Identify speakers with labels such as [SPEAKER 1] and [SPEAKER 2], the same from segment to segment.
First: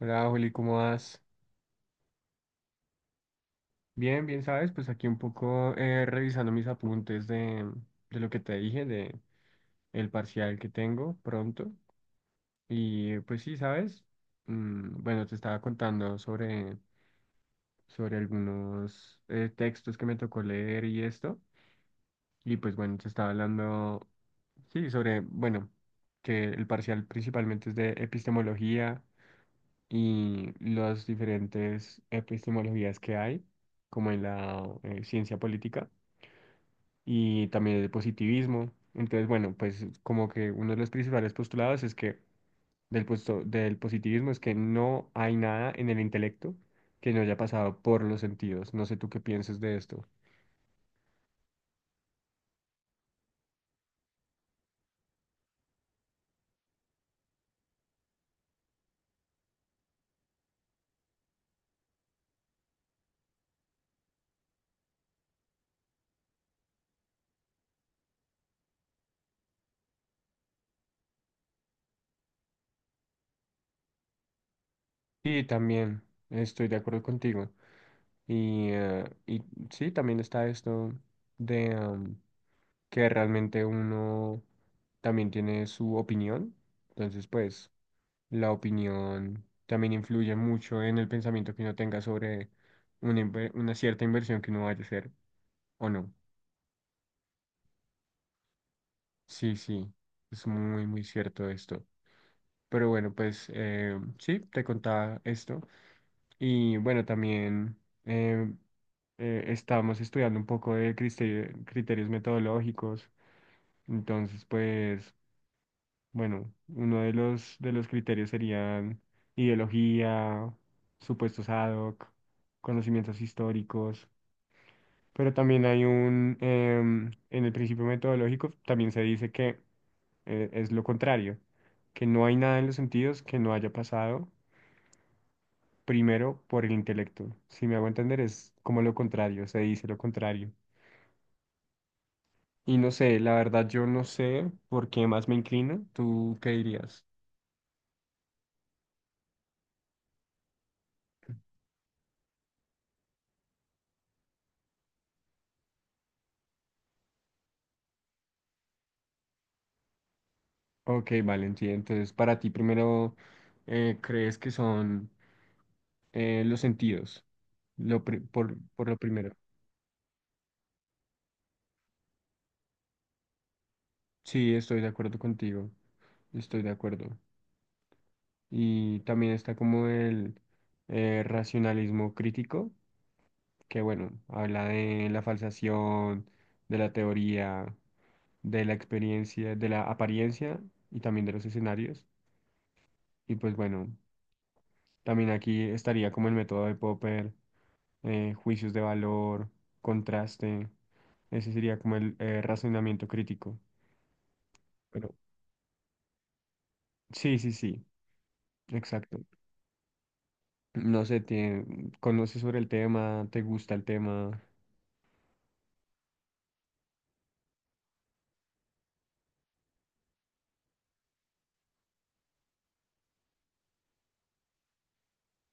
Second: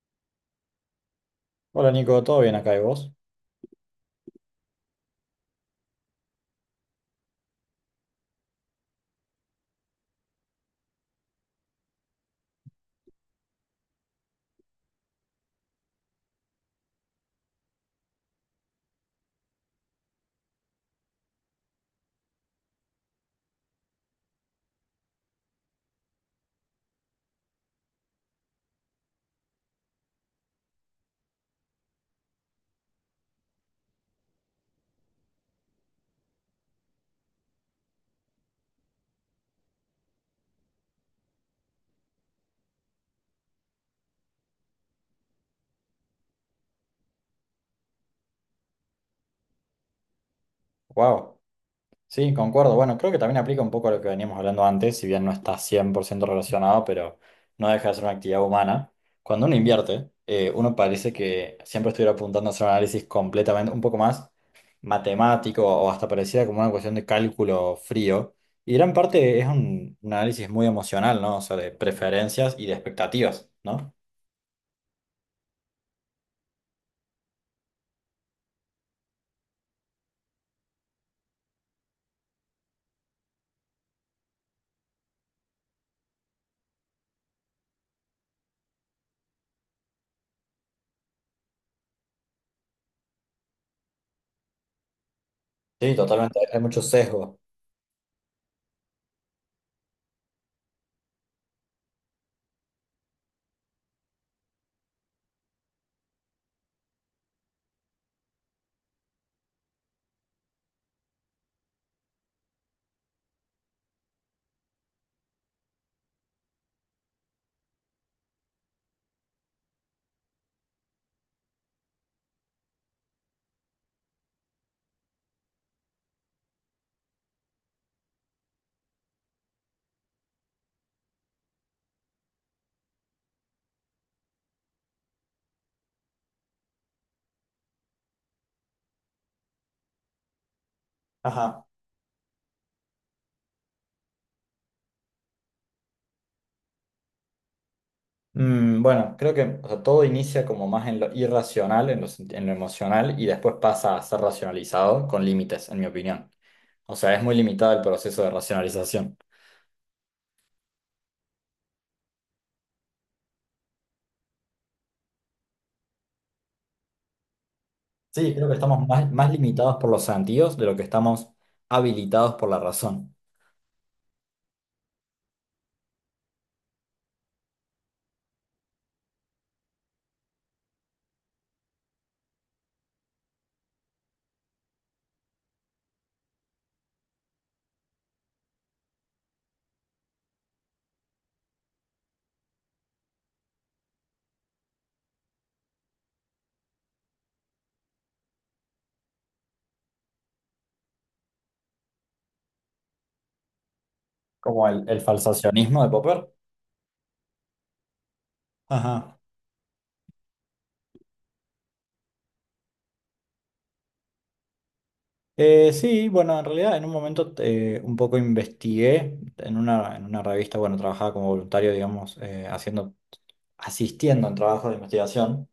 [SPEAKER 1] Hola, Juli, ¿cómo vas?
[SPEAKER 2] Hola Nico, ¿todo bien acá y vos?
[SPEAKER 1] Bien, bien, ¿sabes? Pues aquí un poco revisando mis apuntes de lo que te dije, de el parcial que tengo pronto. Y pues sí, ¿sabes? Mm, bueno, te estaba contando sobre algunos textos que me tocó leer y esto. Y pues bueno, te estaba hablando, sí, sobre, bueno, que el parcial principalmente es de epistemología y las diferentes epistemologías que hay, como en la ciencia política y también el positivismo. Entonces, bueno, pues como que uno de los principales postulados es que del positivismo es que no hay nada en el intelecto que no haya pasado por los sentidos. No sé tú qué pienses de esto.
[SPEAKER 2] Wow, sí, concuerdo. Bueno, creo que también aplica un poco a lo que veníamos hablando antes, si bien no está 100% relacionado, pero no deja de ser una actividad humana. Cuando uno invierte, uno parece que siempre estuviera apuntando a hacer un análisis completamente, un poco más matemático o hasta pareciera como una cuestión de cálculo frío. Y gran parte es un análisis muy emocional, ¿no? O sea, de preferencias y de expectativas, ¿no?
[SPEAKER 1] Y también estoy de acuerdo contigo. Y sí, también está esto de... que realmente uno también tiene su opinión. Entonces, pues, la opinión también influye mucho en el pensamiento que uno tenga sobre una cierta inversión que uno vaya a hacer o
[SPEAKER 2] Sí,
[SPEAKER 1] no.
[SPEAKER 2] totalmente. Hay mucho sesgo.
[SPEAKER 1] Sí, sí, es muy, muy cierto esto. Pero bueno, pues sí, te contaba esto. Y bueno, también eh, estamos estudiando un poco de criterios metodológicos. Entonces, pues... bueno, uno de los criterios serían ideología, supuestos ad hoc, conocimientos históricos, pero también hay un, en el principio metodológico también se dice que es lo contrario, que no hay nada en los sentidos que no haya pasado primero por el intelecto. Si me hago entender, es como lo contrario, se dice lo contrario.
[SPEAKER 2] Ajá.
[SPEAKER 1] Y no sé, la verdad yo no sé por qué más me inclino. ¿Tú qué dirías?
[SPEAKER 2] Bueno, creo que o sea, todo inicia como más en lo irracional, en lo, en lo emocional, y después pasa a ser racionalizado con límites, en mi opinión. O sea, es muy limitado el proceso de racionalización.
[SPEAKER 1] Ok, vale, sí. Entonces, para ti primero, ¿crees que son los sentidos?
[SPEAKER 2] Sí, creo que estamos
[SPEAKER 1] Por lo
[SPEAKER 2] más
[SPEAKER 1] primero.
[SPEAKER 2] limitados por los sentidos de lo que estamos habilitados por la razón,
[SPEAKER 1] Sí, estoy de acuerdo contigo. Estoy de acuerdo. Y también está como el racionalismo crítico, que bueno, habla de la falsación, de la teoría, de la experiencia, de la apariencia y también de los escenarios. Y pues bueno, también aquí estaría como el método de Popper, juicios de valor, contraste. Ese sería como el razonamiento crítico.
[SPEAKER 2] como el
[SPEAKER 1] Pero
[SPEAKER 2] falsacionismo de Popper.
[SPEAKER 1] sí, sí, sí,
[SPEAKER 2] Ajá.
[SPEAKER 1] exacto. No sé, tiene, conoces sobre el tema, te gusta el tema.
[SPEAKER 2] Sí, bueno, en realidad en un momento un poco investigué en en una revista, bueno, trabajaba como voluntario, digamos, asistiendo en trabajos de investigación.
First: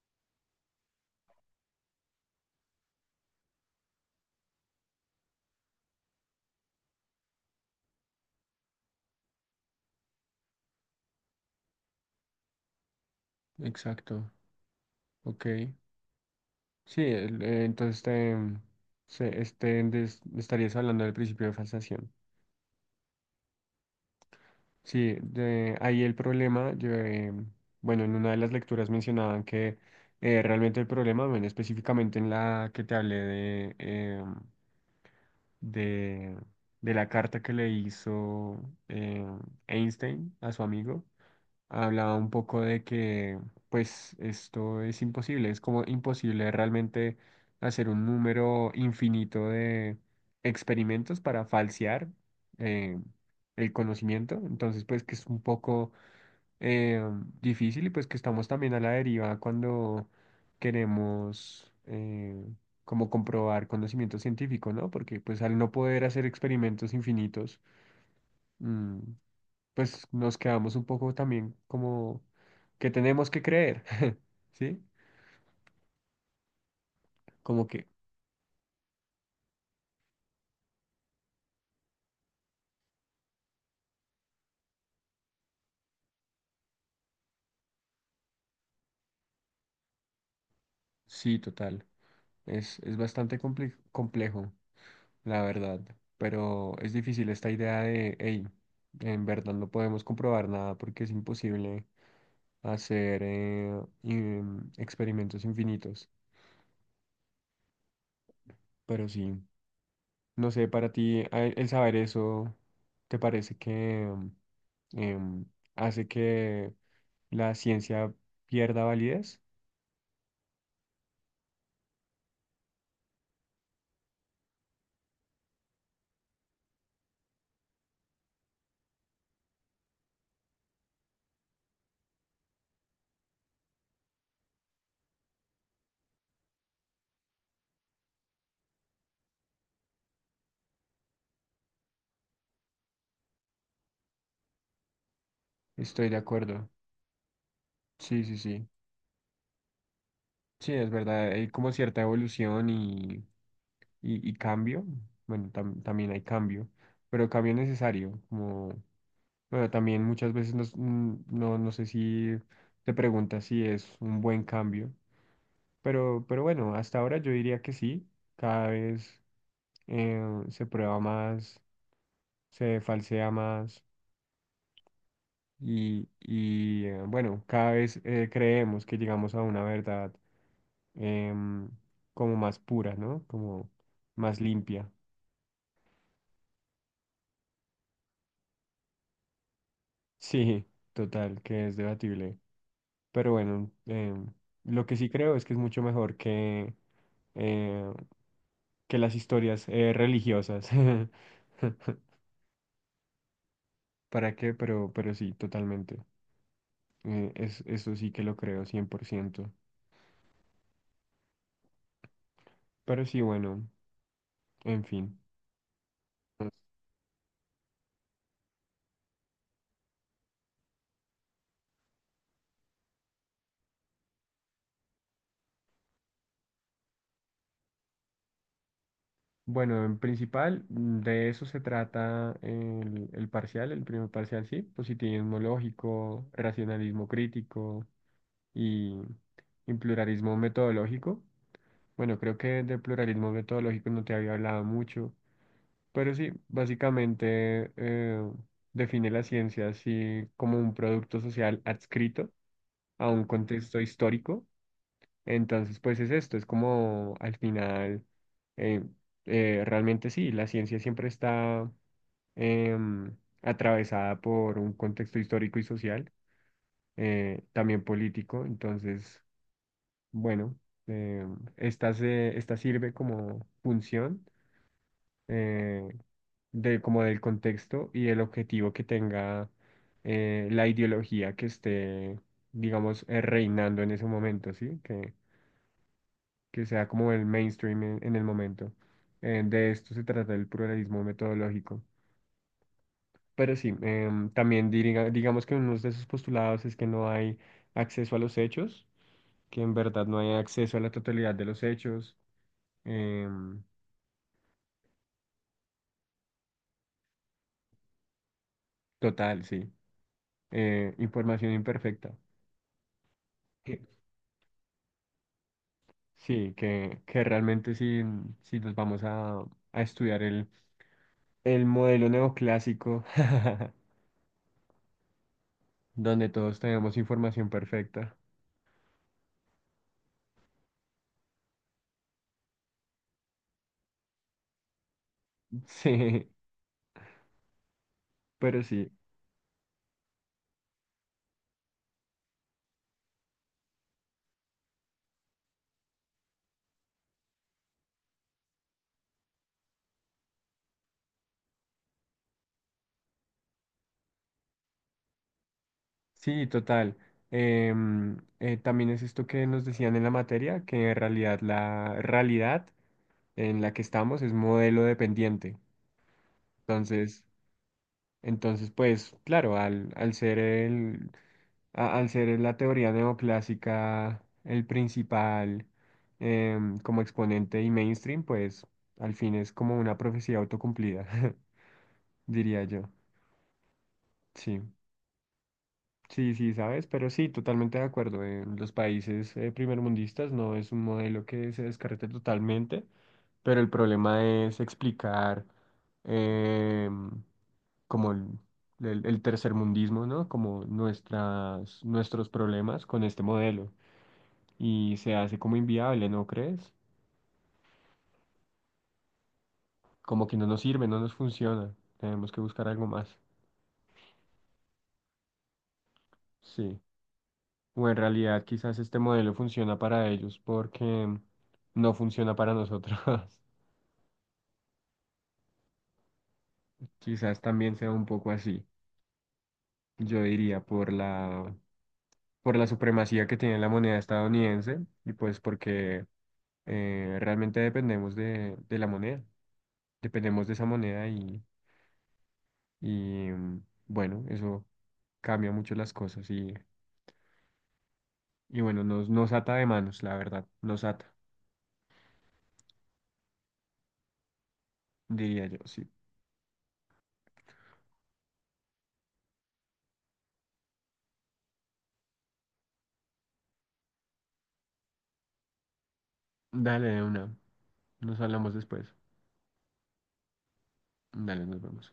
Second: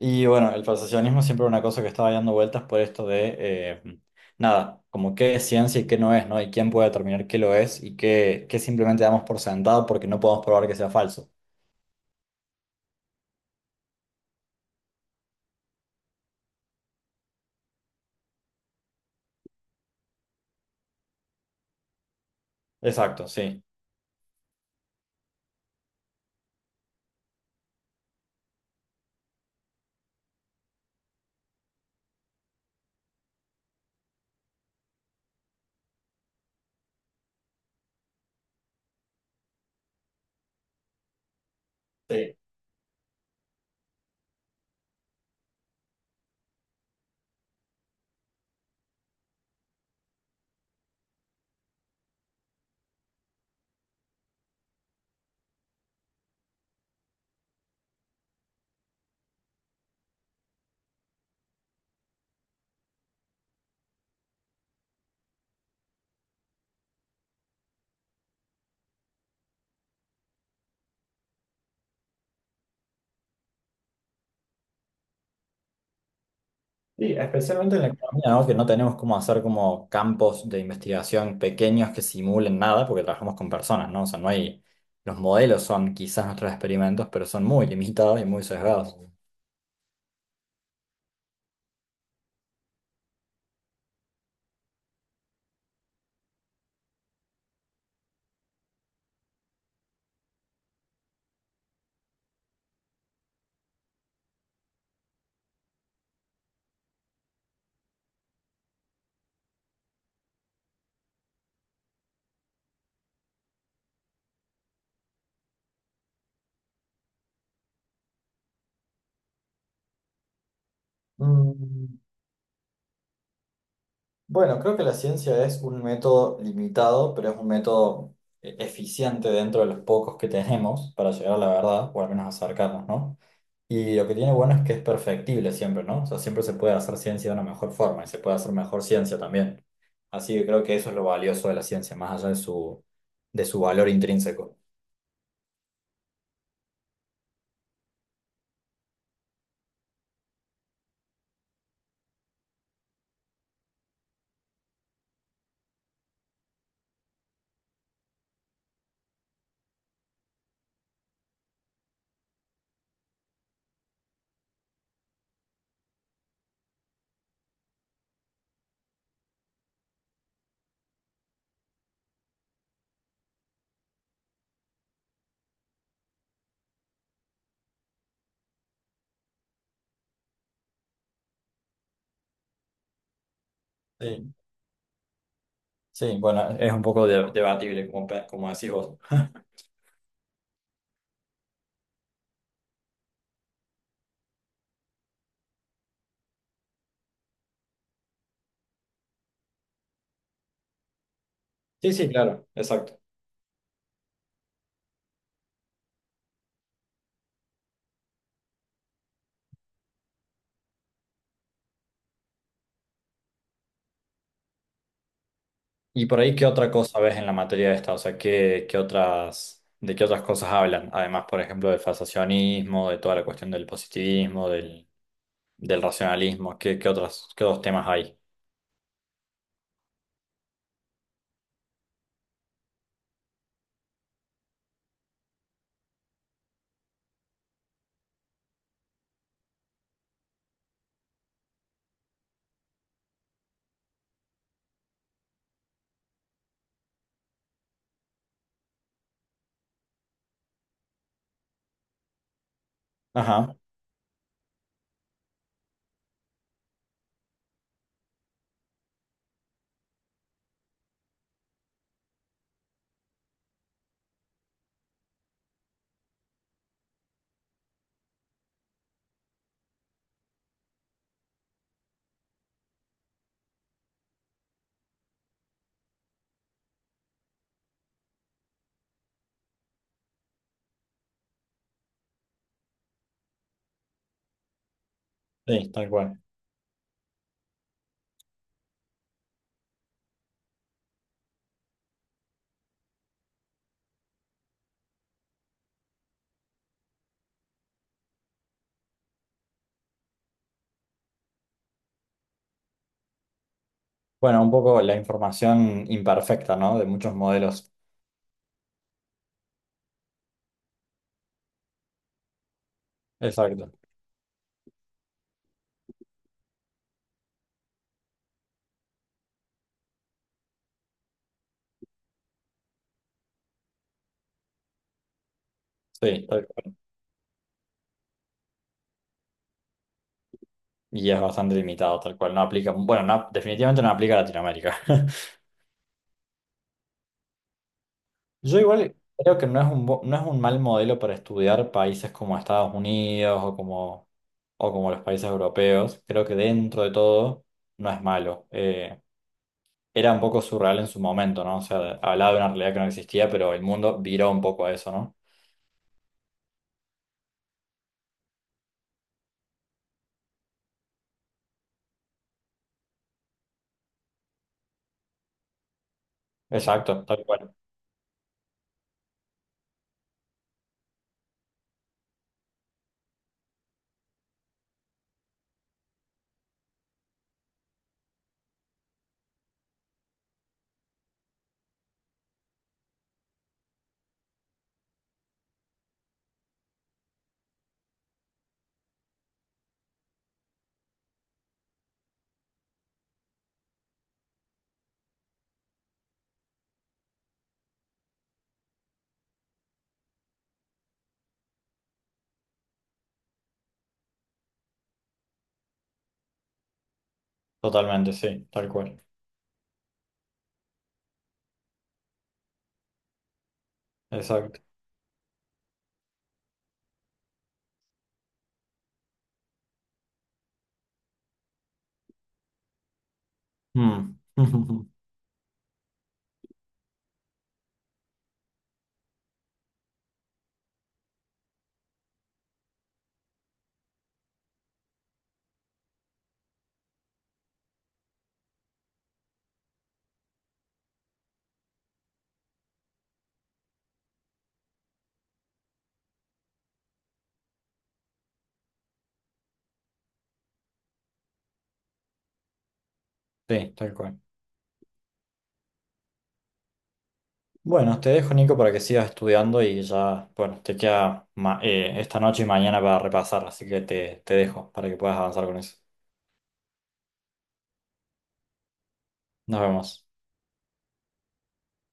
[SPEAKER 2] Y bueno, el falsacionismo siempre era una cosa que estaba dando vueltas por esto de, nada, como qué es ciencia y qué no es, ¿no? Y quién puede determinar qué lo es y qué simplemente damos por sentado porque no podemos probar que sea falso.
[SPEAKER 1] Exacto, ok. Sí, entonces te, se, este, des- estarías hablando del principio de falsación.
[SPEAKER 2] Exacto, sí.
[SPEAKER 1] Sí, de ahí el problema, yo, bueno, en una de las lecturas mencionaban que realmente el problema, bueno, específicamente en la que te hablé de, de la carta que le hizo eh, Einstein a su amigo, hablaba un
[SPEAKER 2] Sí.
[SPEAKER 1] poco de que pues esto es imposible, es como imposible realmente hacer un número infinito de experimentos para falsear eh, el conocimiento, entonces pues que es un poco eh, difícil y pues que estamos también a la deriva cuando queremos como comprobar conocimiento científico, ¿no? Porque pues al no poder hacer experimentos infinitos, mm, pues nos quedamos un poco también como que tenemos que creer, ¿sí?
[SPEAKER 2] Sí,
[SPEAKER 1] Como
[SPEAKER 2] especialmente en
[SPEAKER 1] que
[SPEAKER 2] la economía, ¿no? Que no tenemos cómo hacer como campos de investigación pequeños que simulen nada porque trabajamos con personas, ¿no? O sea, no hay, los modelos son quizás nuestros experimentos, pero son muy limitados y muy sesgados.
[SPEAKER 1] sí, total. Es complejo, la verdad, pero es difícil esta idea de, hey, en verdad no podemos comprobar nada porque es imposible hacer experimentos infinitos, pero sí. No sé, para ti el saber eso, ¿te parece que em, hace que la ciencia pierda validez?
[SPEAKER 2] Mm. Bueno, creo que la ciencia es un método limitado, pero es un método eficiente dentro de los pocos que tenemos para llegar a la verdad, o al menos acercarnos, ¿no? Y lo que tiene bueno es que es perfectible siempre, ¿no? O sea, siempre se puede hacer ciencia de una mejor forma y se puede hacer mejor ciencia también. Así que creo que eso es lo valioso de la ciencia, más allá de su valor intrínseco.
[SPEAKER 1] Estoy de acuerdo. Sí, sí, sí. Sí, es verdad. Hay como cierta evolución y cambio. Bueno, también hay cambio, pero cambio necesario. Como, bueno, también muchas veces no, no sé si te preguntas si es un buen cambio, pero bueno, hasta ahora yo diría que sí. Cada vez eh, se prueba más, se falsea más bueno, cada vez creemos que llegamos a una verdad, em, como más pura, ¿no? Como
[SPEAKER 2] Sí,
[SPEAKER 1] más limpia.
[SPEAKER 2] sí, bueno, es un poco debatible, como, como decís vos.
[SPEAKER 1] Sí, total, que es debatible. Pero bueno, lo que sí creo es que es mucho mejor eh, que las historias religiosas.
[SPEAKER 2] Sí, sí, claro, exacto.
[SPEAKER 1] ¿Para qué? Pero sí, totalmente. Es, eso sí que lo creo, cien por ciento. Pero sí, bueno. En fin.
[SPEAKER 2] Y por ahí, ¿qué otra cosa ves en la materia de esta? O sea, ¿qué, qué otras, de qué otras cosas hablan? Además, por ejemplo, del fasciacionismo, de toda la cuestión del positivismo, del racionalismo, ¿qué, qué otras, qué otros temas hay?
[SPEAKER 1] Bueno, en principal, mm, de eso se trata el parcial, el primer parcial, sí, positivismo lógico, racionalismo crítico y, y pluralismo metodológico. Bueno, creo que de pluralismo metodológico no te había hablado mucho, pero sí, básicamente define la ciencia así como un producto social adscrito a un
[SPEAKER 2] Ajá,
[SPEAKER 1] contexto histórico. Entonces, pues es esto, es como al final, eh, realmente sí, la ciencia siempre está em, atravesada por un contexto histórico y social, también político, entonces, bueno, esta sirve como función eh, como del contexto y el objetivo que tenga la ideología que esté, digamos, reinando en ese momento, ¿sí?
[SPEAKER 2] sí, tal cual.
[SPEAKER 1] Que sea como el mainstream en el momento. De esto se trata el pluralismo metodológico. Pero sí, también diriga digamos que uno de sus postulados es que no hay acceso a los hechos, que en verdad no hay acceso a la totalidad de los hechos. Em,
[SPEAKER 2] Bueno, un poco la información imperfecta, ¿no? De muchos modelos.
[SPEAKER 1] total, sí. Información imperfecta.
[SPEAKER 2] Exacto.
[SPEAKER 1] Que... sí, que realmente si nos vamos a estudiar el modelo neoclásico,
[SPEAKER 2] Sí,
[SPEAKER 1] donde
[SPEAKER 2] tal
[SPEAKER 1] todos
[SPEAKER 2] cual.
[SPEAKER 1] tenemos información perfecta.
[SPEAKER 2] Y es bastante limitado, tal cual. No aplica, bueno, no, definitivamente no aplica a Latinoamérica.
[SPEAKER 1] Sí,
[SPEAKER 2] Yo
[SPEAKER 1] pero sí.
[SPEAKER 2] igual creo que no es un, no es un mal modelo para estudiar países como Estados Unidos o como los países europeos. Creo que dentro de todo no es malo. Era un poco surreal en su momento, ¿no? O sea, hablaba de una realidad que no existía, pero el mundo viró un poco a eso, ¿no?
[SPEAKER 1] Sí, total. Em, también es esto que nos decían en la materia, que en realidad la realidad en la que estamos es modelo dependiente.
[SPEAKER 2] Exacto,
[SPEAKER 1] Entonces,
[SPEAKER 2] tal cual.
[SPEAKER 1] entonces pues claro, al ser el, al ser la teoría neoclásica el principal, como exponente y mainstream, pues al fin es como una profecía autocumplida, diría yo. Sí. Sí, sí, sabes, pero sí, totalmente de acuerdo. En los países primermundistas no es un modelo que se descarte totalmente, pero el problema es explicar em, como el, el tercermundismo, ¿no? Como nuestras, nuestros problemas con este modelo. Y se hace como inviable, ¿no crees?
[SPEAKER 2] Totalmente, sí, tal cual.
[SPEAKER 1] Como que no nos sirve, no nos funciona. Tenemos que buscar algo más.
[SPEAKER 2] Exacto.
[SPEAKER 1] Sí. O en realidad quizás este modelo funciona para ellos porque no funciona para nosotros.
[SPEAKER 2] Mm.
[SPEAKER 1] Quizás también sea un poco así, yo diría, por la supremacía que tiene la moneda estadounidense y pues porque realmente dependemos de la moneda, dependemos de esa moneda bueno, eso cambia mucho las cosas y bueno, nos, nos ata de manos, la verdad, nos ata,
[SPEAKER 2] Sí, tal cual.
[SPEAKER 1] diría yo, sí.
[SPEAKER 2] Bueno, te dejo, Nico, para que sigas estudiando y ya, bueno, te queda esta noche y mañana para repasar, así que te dejo para que puedas avanzar con eso.
[SPEAKER 1] Dale de una, nos hablamos después.
[SPEAKER 2] Nos vemos.
[SPEAKER 1] Dale, nos vemos.